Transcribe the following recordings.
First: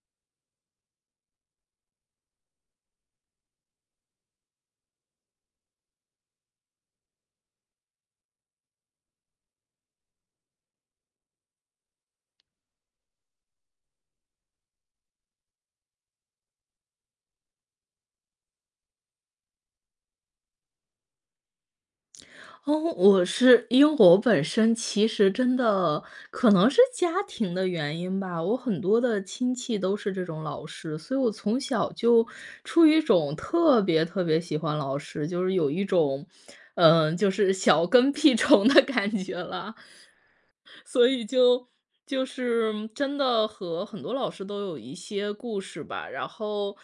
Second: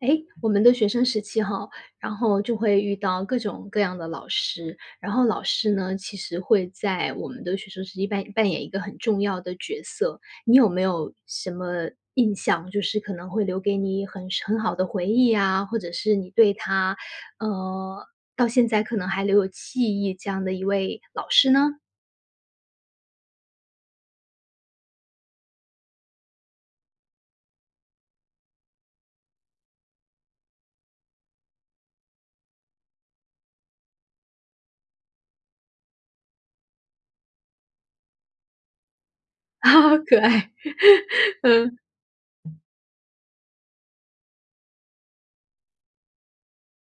诶，我们的学生时期哈，然后就会遇到各种各样的老师，然后老师呢，其实会在我们的学生时期扮演一个很重要的角色。你有没有什么印象，就是可能会留给你很好的回忆啊，或者是你对他，呃，到现在可能还留有记忆这样的一位老师呢？哦，我是因为我本身其实真的可能是家庭的原因吧，我很多的亲戚都是这种老师，所以我从小就出于一种特别特别喜欢老师，就是有一种，就是小跟屁虫的感觉 了。好可爱，所以 就嗯，就是嗯真的和很多老师都有一些故事吧。然后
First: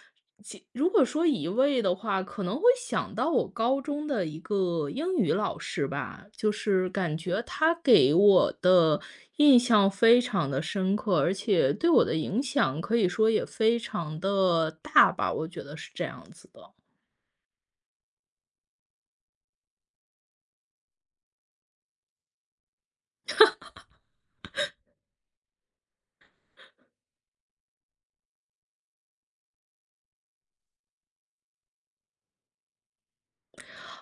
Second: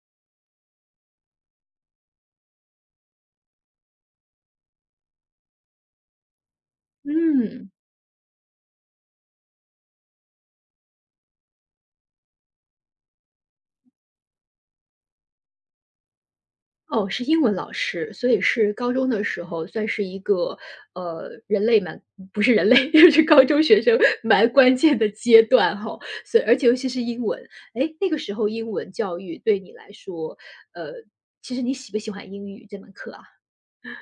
如果说一位的话，可能会想到我高中的一个英语老师吧，就是感觉嗯。他给我的印象非常的深刻，而且对我的影响可以说也非常的大吧，我觉得是这样子的。哦，是英文老师，所以是高中的时候算是一个，人类蛮不是人类，就是高中学生蛮关键的阶段哈。所以而且尤其是英文，哎，那个时候英文教育对你来说，呃，其实你喜不喜欢英语这门课啊？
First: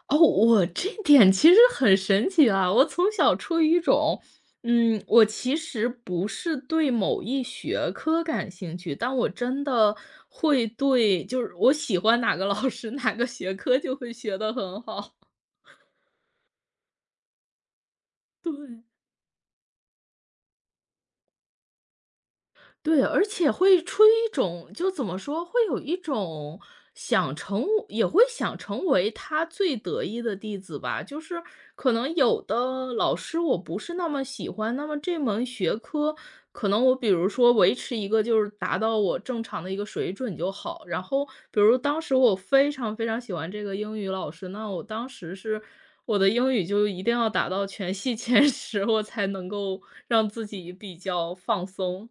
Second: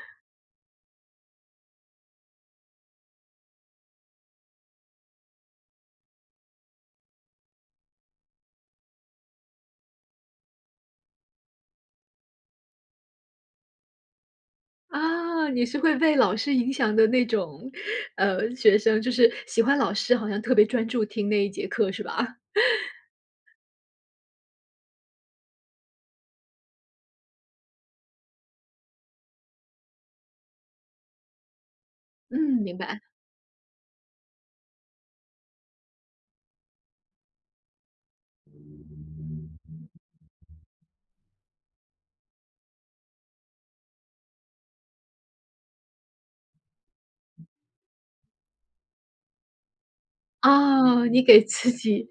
哦，我这点其实很神奇啊！我从小处于一种，我其实不是对某一学科感兴趣，但我真的会对就是我喜欢哪个老师，哪个学科就会学得很好，啊，你是会被老师影响的那种，学对。生，就是喜欢老师好像特别专注听那一节课是吧？对，而且会出于一种就怎么说，会有一种也会想成为他最得意的弟子吧。就是可能有嗯，明的白。老师我不是那么喜欢，那么这门学科，可能我比如说维持一个就是达到我正常的一个水准就好。然后比如当时我非常非常喜欢这个英语老师，那我当时是我的英语就一定要达到全系前10，我才能够让自己比啊，你较给放自己松。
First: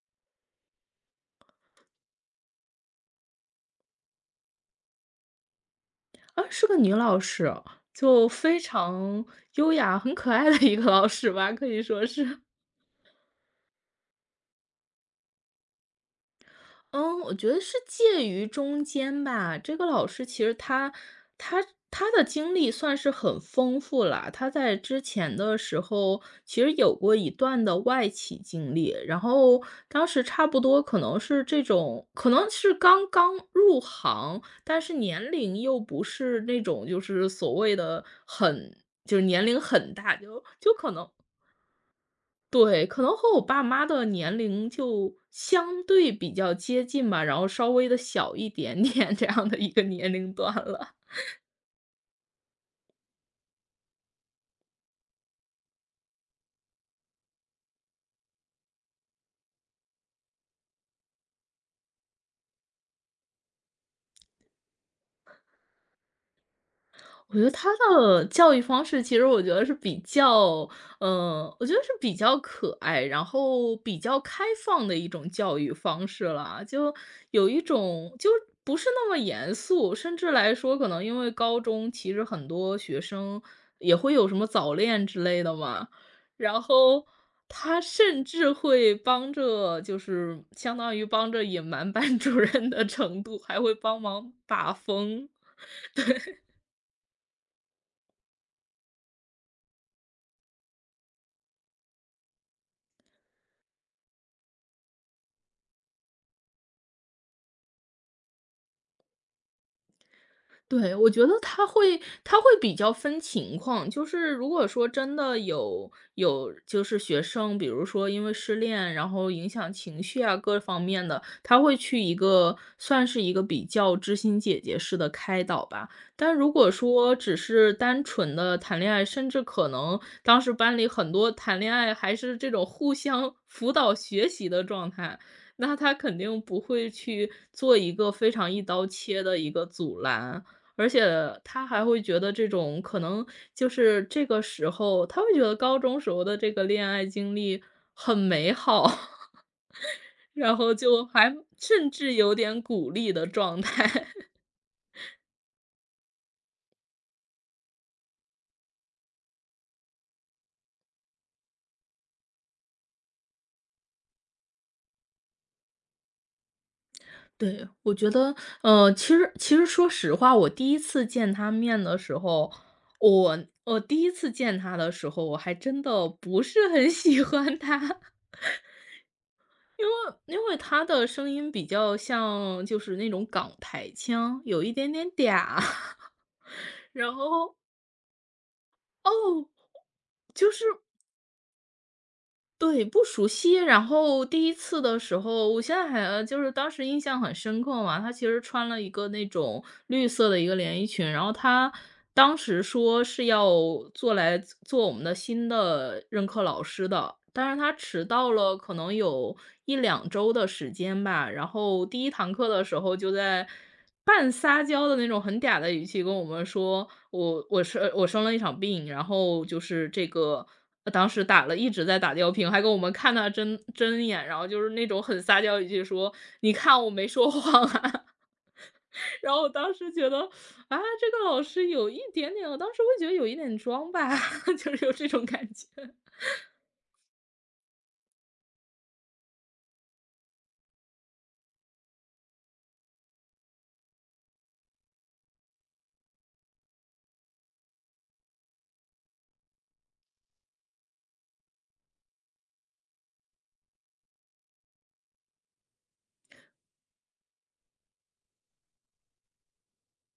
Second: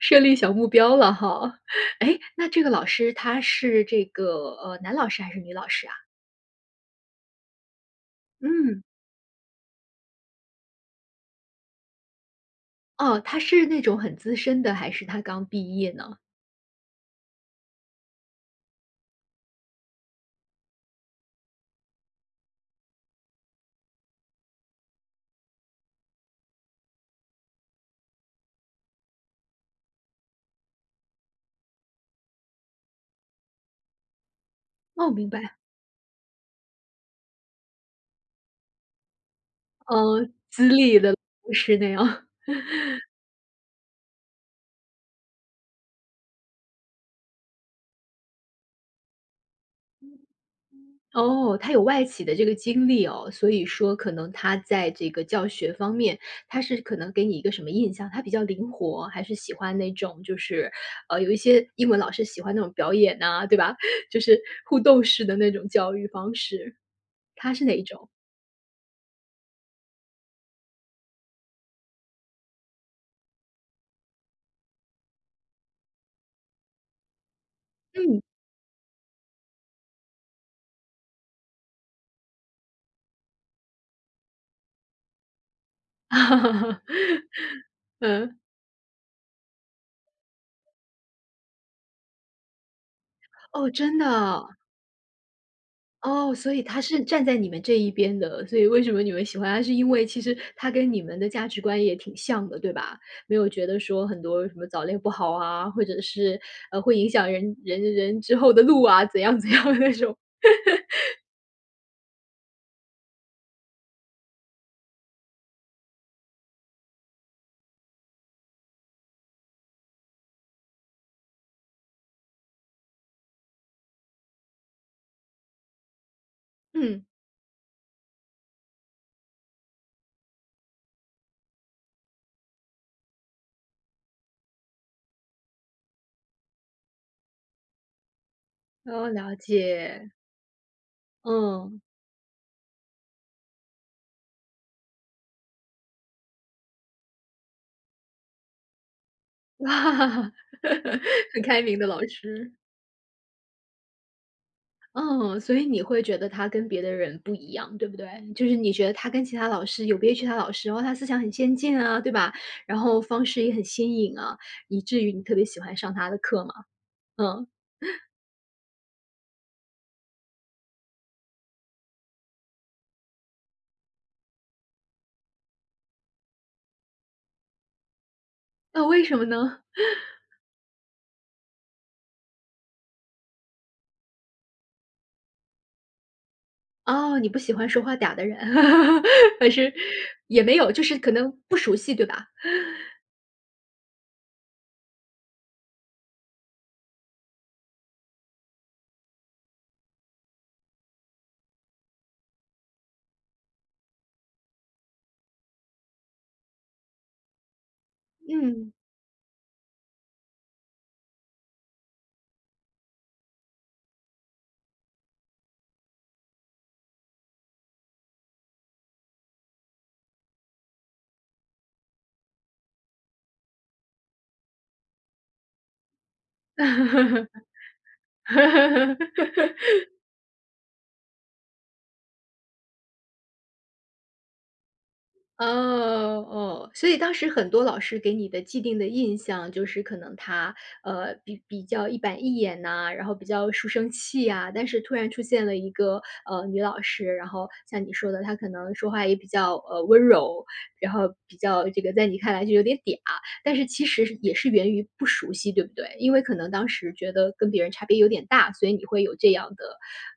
设立小目标了哈。哎，那这个老师他是这个，男老师还是女老师啊？啊，是个女老师，就非嗯。常优雅、很可爱的一个老师吧，可以说是。哦，他是那种很资深的，还是他刚毕业呢？嗯，我觉得是介于中间吧。这个老师其实他他的经历算是很丰富了。他在之前的时候其实有过一段的外企经历，然后当时差不多可能是这种，可能是刚刚入行，但是哦，明年白，龄又不是那种就是所谓的很。就是年龄很大，就资就可历能的不是那样。对，可能和我爸妈的年龄就相对比较接近吧，然后稍微的小一点点这样的一个年龄段了。哦，他有外企的这个经历哦，所以说可能他在这个教学方面，他是可能给你一个什么印象？他比较灵活，还是喜欢那种就是，有一些英文老师喜欢那种表演呐、对吧？就是互动式的那种教育方式，我觉得他是他哪一种？的教育方式，其实我觉得是比较，我觉得是比较可爱，然后比较开放的一种教育方式啦。就有一种嗯，就不是那么严肃，甚至来说，可能因为高中其实很多学生也会有什么早恋之类的嘛，然后他 甚嗯，至会帮着，就是相当于帮着隐瞒 班主任的程度，还哦，会真帮的。忙把风。哦，所以他是站在你们这一边的，所以为什么你们喜欢他，是因为其实他跟你们的价值观也挺像的，对吧？没有觉得说很多什么早恋不好啊，或者是，会影响人之后的路啊，怎样怎样的那种。对，我觉得他会比较分情况，就是如果说真的有就是学生，比如说因为失恋，然后影响情绪啊各方面的，他会去一个算是一个比较知心姐姐式的开导吧。但如果嗯。说只是单纯的谈恋爱，甚至可能当时班里很多谈恋爱还是这种互相 辅导学习的状态，那他肯定不会去做一个非常一刀哦，切了的一个阻解，拦。而且他嗯，还会觉得这种可能就是这个时候，他会觉得高中时候的这个恋爱经历很美好，哇，然后就还很开明的甚老至有师。点鼓励的状态。嗯，所以你会觉得他跟别的人不一样，对不对？就是你觉得他跟其他老师有别于其他老师，然后他思想很先进啊，对吧？然后方式也很新颖啊，以至于你特别喜欢上他的课嘛？嗯，对，我觉得，其实说实话，我第一次见他面的时候，我我第一次见他的时候，我还真的不是很 喜欢他，那为什么呢？因为他的声音比较像就是那种港台腔，有一点点嗲。然哦，你不喜后，欢说话嗲的人，哦，还是也就没是有，就是可能不熟悉，对吧？对，不熟悉。然后第一次的时候，我现在还就是当时印象很深刻嘛，她其实穿了一个那种绿色的一个连衣裙，然后她当时说是要来做我们的新的任课老师的，但是她迟到了嗯。可能有一两周的时间吧。然后第一堂课的时候就在半撒娇的那种很嗲的语气跟我们说，我生了一场病，然后就是这个当时一直在打吊瓶，还跟我们看他针眼，然后就是那种很撒娇语气说：“你看我没说谎啊。然后我当时觉得，啊，这个老师有一点点，我当时会觉得有一点装吧，就是有这种感哦觉。哦，所以当时很多老师给你的既定的印象就是可能他，比较一板一眼呐，然后比较书生气啊。但是突然出现了一个，女老师，然后像你说的，她可能说话也比较，温柔，然后比较这个在你看来就有点嗲，但是其实是也是源于不熟悉，对不对？因为可能当时觉得跟别人差别有点大，所以你会有这样的，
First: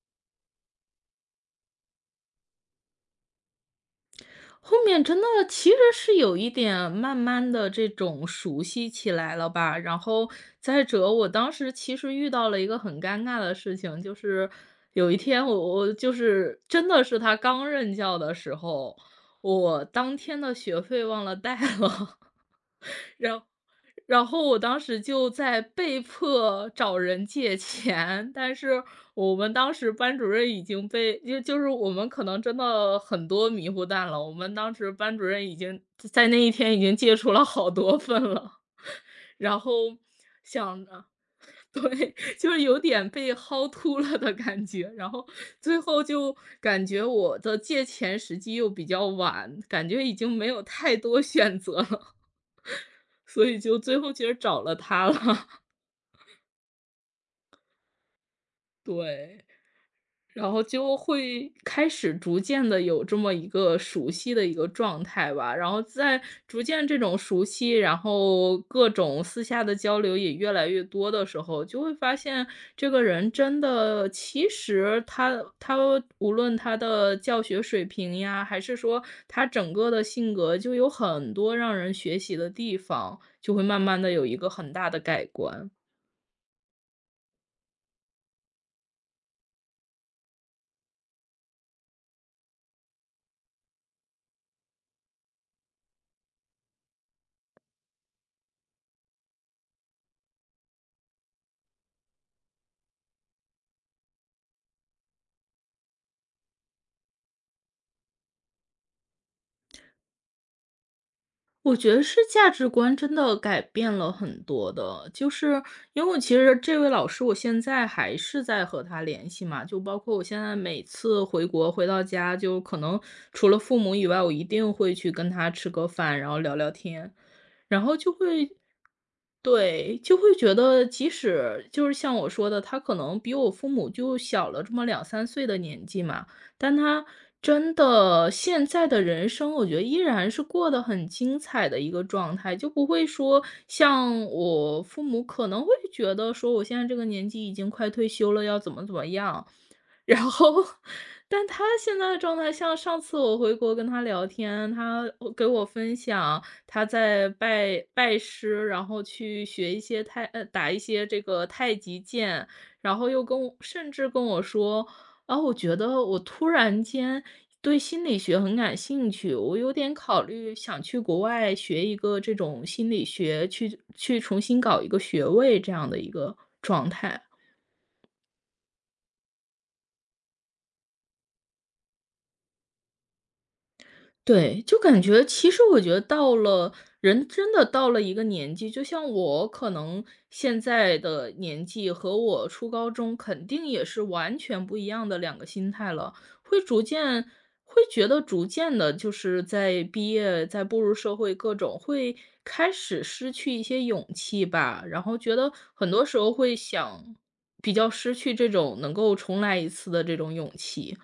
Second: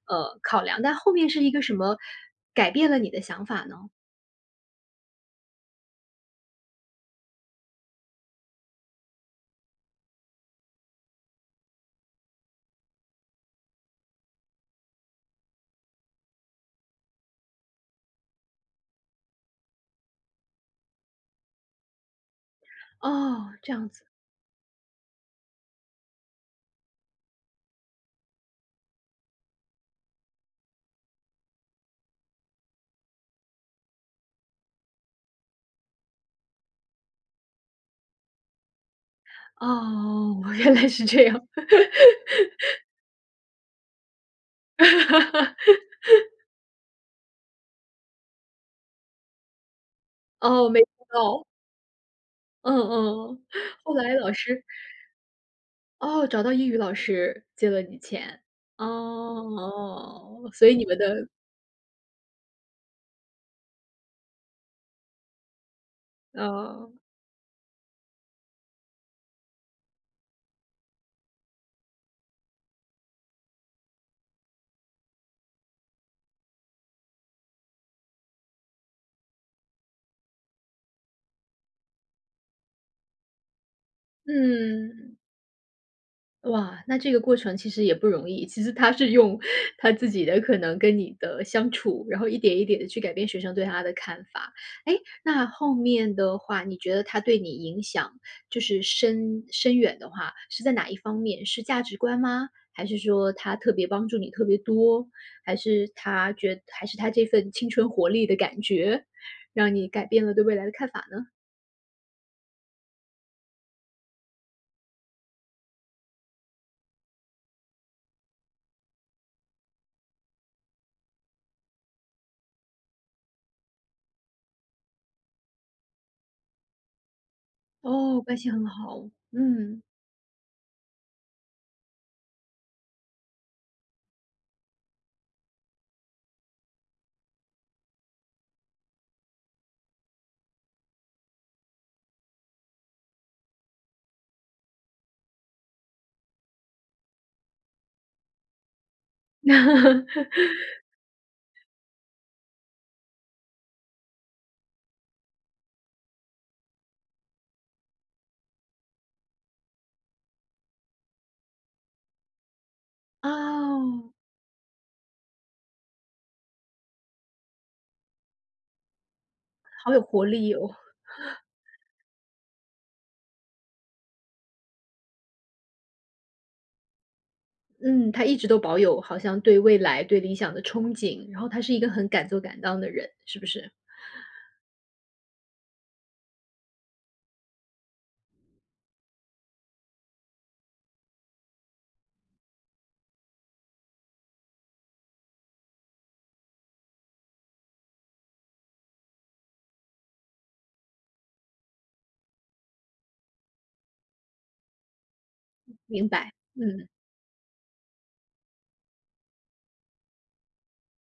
考量，但后面是一个什么改变了你的想法呢？后面真的其实是有一点慢慢的这种熟悉起来了吧。然后再者，我当时其实遇到了一个很尴尬的事情，就是有一天我就是真的是他刚任教的时候，我当天的学费忘了带了，然后。哦，这样子。然后我当时就在被迫找人借钱，但是我们当时班主任已经就是我们可能真的很多迷糊蛋了，我们当时班主任已经在那一天已经借出了好多份了，然哦，后 哦原想来是着 这样。对，就是有点被薅秃了的感觉，然后最后就感觉我的借钱时机又比较晚，感觉已经没有哦，没太想多到，选择了，嗯嗯。所以就后最后来其老实找师了他了。哦，找到英语老师借了你钱。对，哦，哦然后所以你就们的会开始逐渐的有这么一个熟悉的一个状态吧，然后在逐渐哦，这种熟悉，然后各种私下的交流也越来越多的时候，就会发现这个人真的其实他无论他的教学水平呀，还是说他整个的性格，就有很多让人学习的地方，就会慢慢的有一个很大的嗯。改观。哇，那这个过程其实也不容易。其实他是用他自己的可能跟你的相处，然后一点一点的去改变学生对他的看法。哎，那后面的话，你觉得他对你影响就是深远的话，是在哪一方面？是价值观吗？还是说他特别帮助你特别多？还是他这份青春活力的感觉，让你改变了对未来的看法呢？我觉得是价值观真的改变了很多的，就是因为我其实这位老师，我现在还是在和他联系嘛，就包括我现在每次回国回到家，就可能除了父母以外，我一定会去跟他吃个饭，然后聊聊天，然后就哦，关系会很好，嗯。对，就会觉得即使就是像我说的，他可能比我父母就小了这么两三岁的年纪嘛，但他真的现在的人生，我觉得依然是过得很精彩的一个状态，就不会说像我父母可能会觉得说我现在这个年纪已经快退休了，要怎么怎么样。然 后，但他现在的状态像上次我回国跟他聊天，他给我分享他在拜师，然后去学一些打一些这个太极剑，然后又跟我甚至哦。跟我说，啊，我觉得我突然间对心理学很感兴趣，我有好点有活考力虑哦。想去国外学一个这种心理学，去重新搞一个学位这样的一个状态。嗯，他一直都保有好像对未来、对理想的憧憬，然后他是一个很敢做敢当的人，是不是？对，就感觉其实我觉得人真的到了一个年纪，就像我可能现在的年纪和我初高中肯定也是完全不一样的两个心态了，会逐渐会觉得逐渐的，就是在毕业，在步入社会各种会开始失去一些勇气吧，然后觉得很多明时候白，会嗯，想比较失去这种能够重来一次的这种勇气。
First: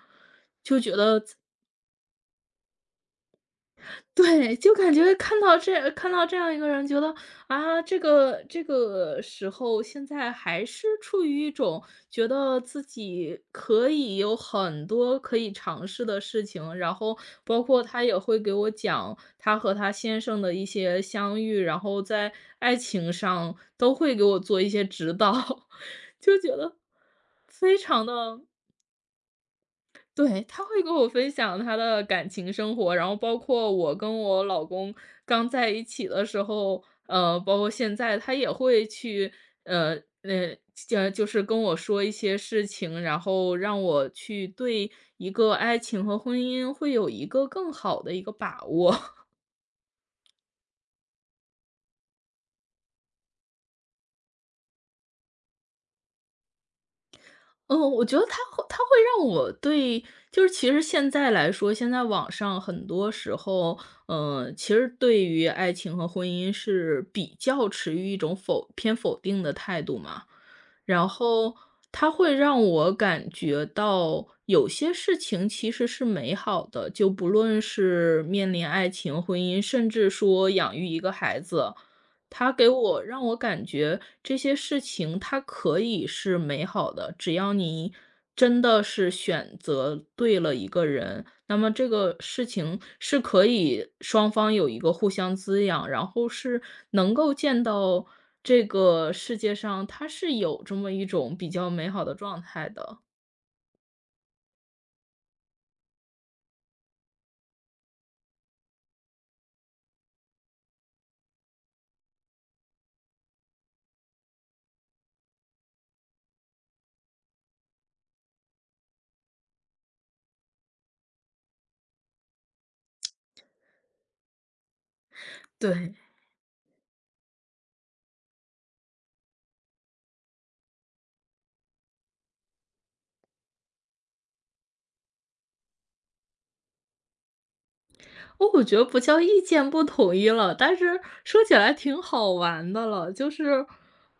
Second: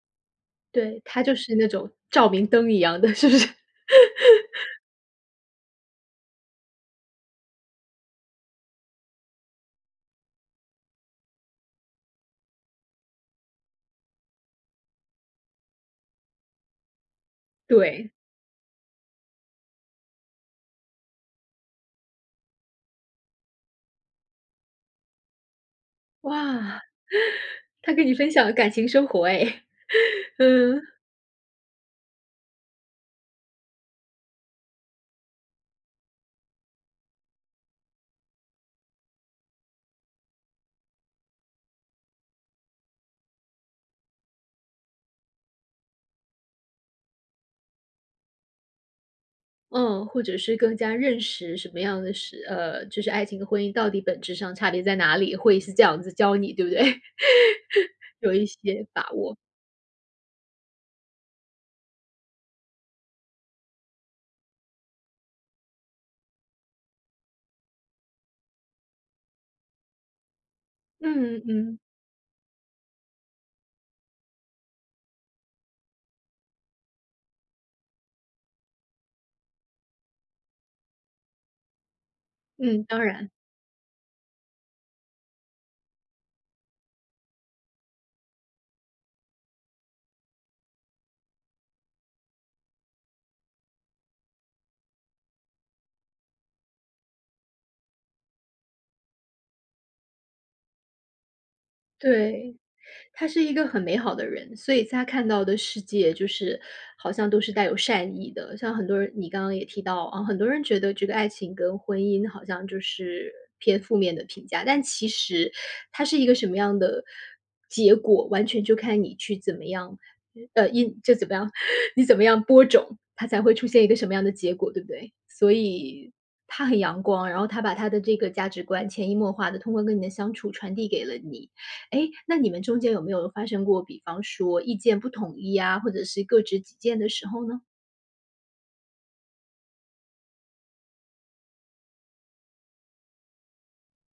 就觉对，他得就是那种照明灯一样的，是不是？对，就感觉看到这样一个人，觉得啊，这个时候现在还是处于一种觉得自己可以有很多可以尝试的事情，然后包括他对，也会给我讲他和他先生的一些相遇，然后在爱情上都会给我做一些指导，就觉得哇，非他跟常你分的。享感情生活哎，对，他嗯会跟我分享他的感情生活，然后包括我跟我老公刚在一起的时候，包括现在，他也会去，呃，呃，就是跟我说一些事情，然后让我去对一个爱情和婚姻会有一个更好的一个把握。嗯，或者是更加认识什么样的是就是爱情和婚姻到底本质上差别在哪里，会是这样子教你，对不对？嗯，我觉得有他一会他些会把让握，我对就是其实现在来说，现在网上很多时候，其实对于爱情和婚姻是比较持于一种偏否定的态度嘛。然嗯后嗯他会让我感觉到有些事情其实是美好的，就不论是面临爱情、婚姻，甚至说养育一个孩子。他给嗯，当我让然，我感觉这些事情它可以是美好的，只要你真的是选择对了一个人，那么这个事情是可以双方有一个互相滋养，然后是能够见到这个世界上它是有这么一种比较美好的状对。态的。他是一个很美好的人，所以他看到的世界就是好像都是带有善意的。像很多人，你刚刚也提到啊，很多人觉得这个爱情跟婚姻好像就是偏负面的评价，但其实它是一个什么样的结果，完全就看你去怎么样，怎么样，你怎么样播种，它才会出现一个什么样的结果，对不对？所对。以他很阳光，然后他把他的这个价值观潜移默化的通过跟你的相处传递给了你。哎，那你们中间有没有发生过，比方说意见不统一啊，或者是各执己见的时候呢？哦，我觉得不叫意见不统一了，但是说起来挺好玩的了。就是，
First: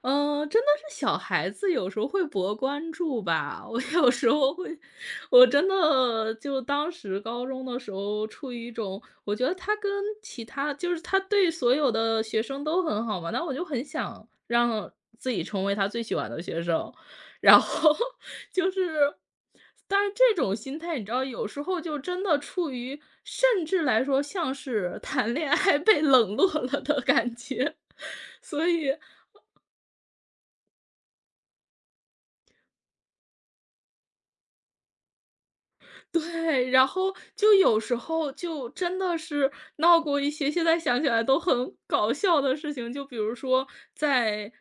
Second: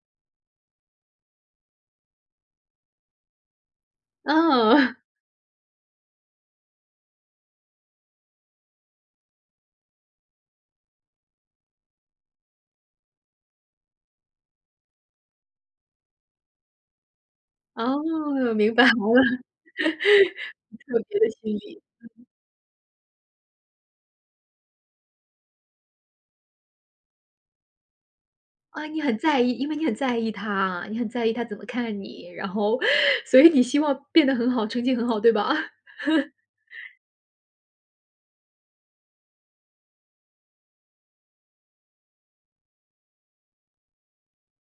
真的是小孩子有时候会博关注吧。我有时候会，嗯，我真的就当时高中的时候，处于一种我觉得他跟其他就是他对所有的学生都很好嘛，那我就很想让自己成为他最喜欢的学生。然 后 哦，就明白是，了。但是这种心态，特你知别道，的有心时理。候就真的处于甚至来说像是谈恋爱被冷落了的感觉。所啊，以你很在意，因为你很在意他，你很在意他怎么看你，然后所以你希望变得很好，成绩很好，对吧？对，然后就有时候就真的是闹过一些现在想起来都很搞笑的事情，就比如说在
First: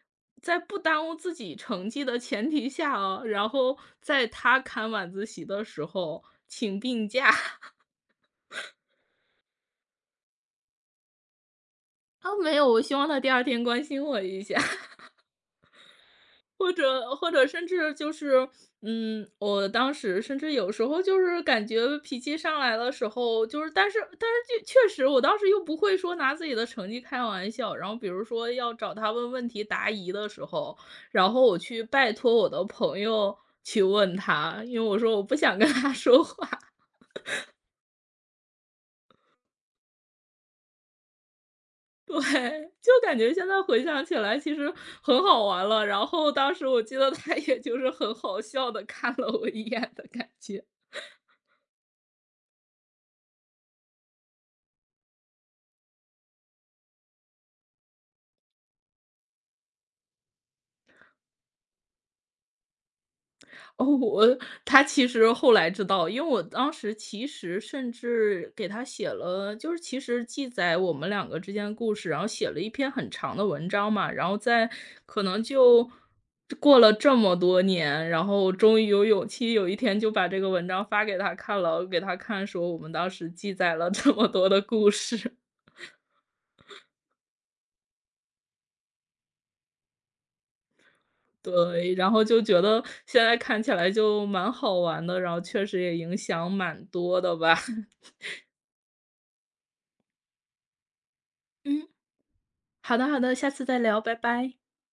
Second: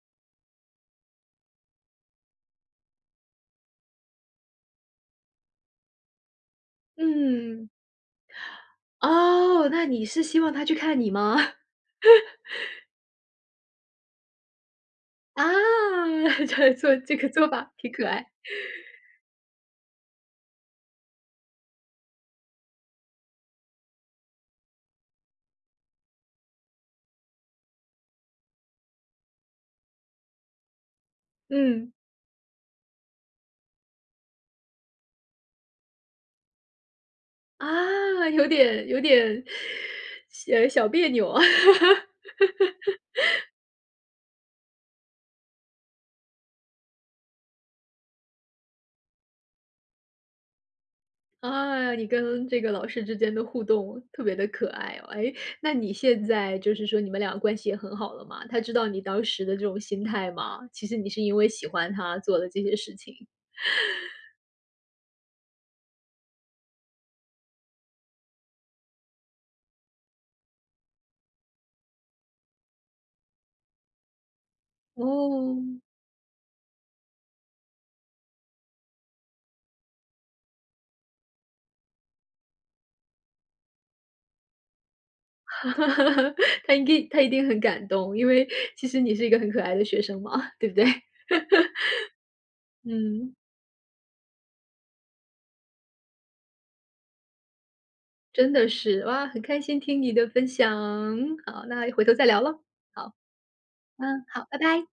在不耽误自己成绩的前提下啊，然后在他看晚自习的时候请病假。嗯。哦，那你是希望他去看你吗？啊，没有，我希望他第二天关心我一下，啊，或这做这者个或者做甚法挺至可就爱。是，我当时甚至有时候就是感觉脾气上来的时候，就是但是就确实我当时又不会说拿自己的成绩开玩笑，然后比如说要找他问问题答疑的时候，然后我去嗯。拜托我的朋友去问他，因为我说我不想跟他说话。啊，有点有点小小别扭啊。对，就感觉现在回想起来其实很好玩了，然后当时我记得他也就是很好笑的看了我一眼的感觉。啊，你跟这个老师之间的互动特别的可爱哦。哎，那你现在就是说你们俩关系也很好了吗？他知道你当时的这种心态吗？其实你是因为喜欢他做的这些事情。哦，他其实后来知道，因为我当时其实甚至给他写了，就是其实记载我们两个之间的故事，然后写了一篇很长的文章嘛，然后在可能哦，就过了这么多年，然后终于有勇气有一天就把这个文章发给他看了，给他看说我们当时记载了这么多的故事。他应该他一定很感动，因为其实你是一个很可爱的学生嘛，对不对？对，然后就觉得现嗯，在看起来就蛮好玩的，然后确实也影响蛮多的吧。真的是，哇，很开心听你的分享，好，嗯。那回头再聊喽。好的，好，好的，下次再聊，拜嗯，好，拜。拜拜。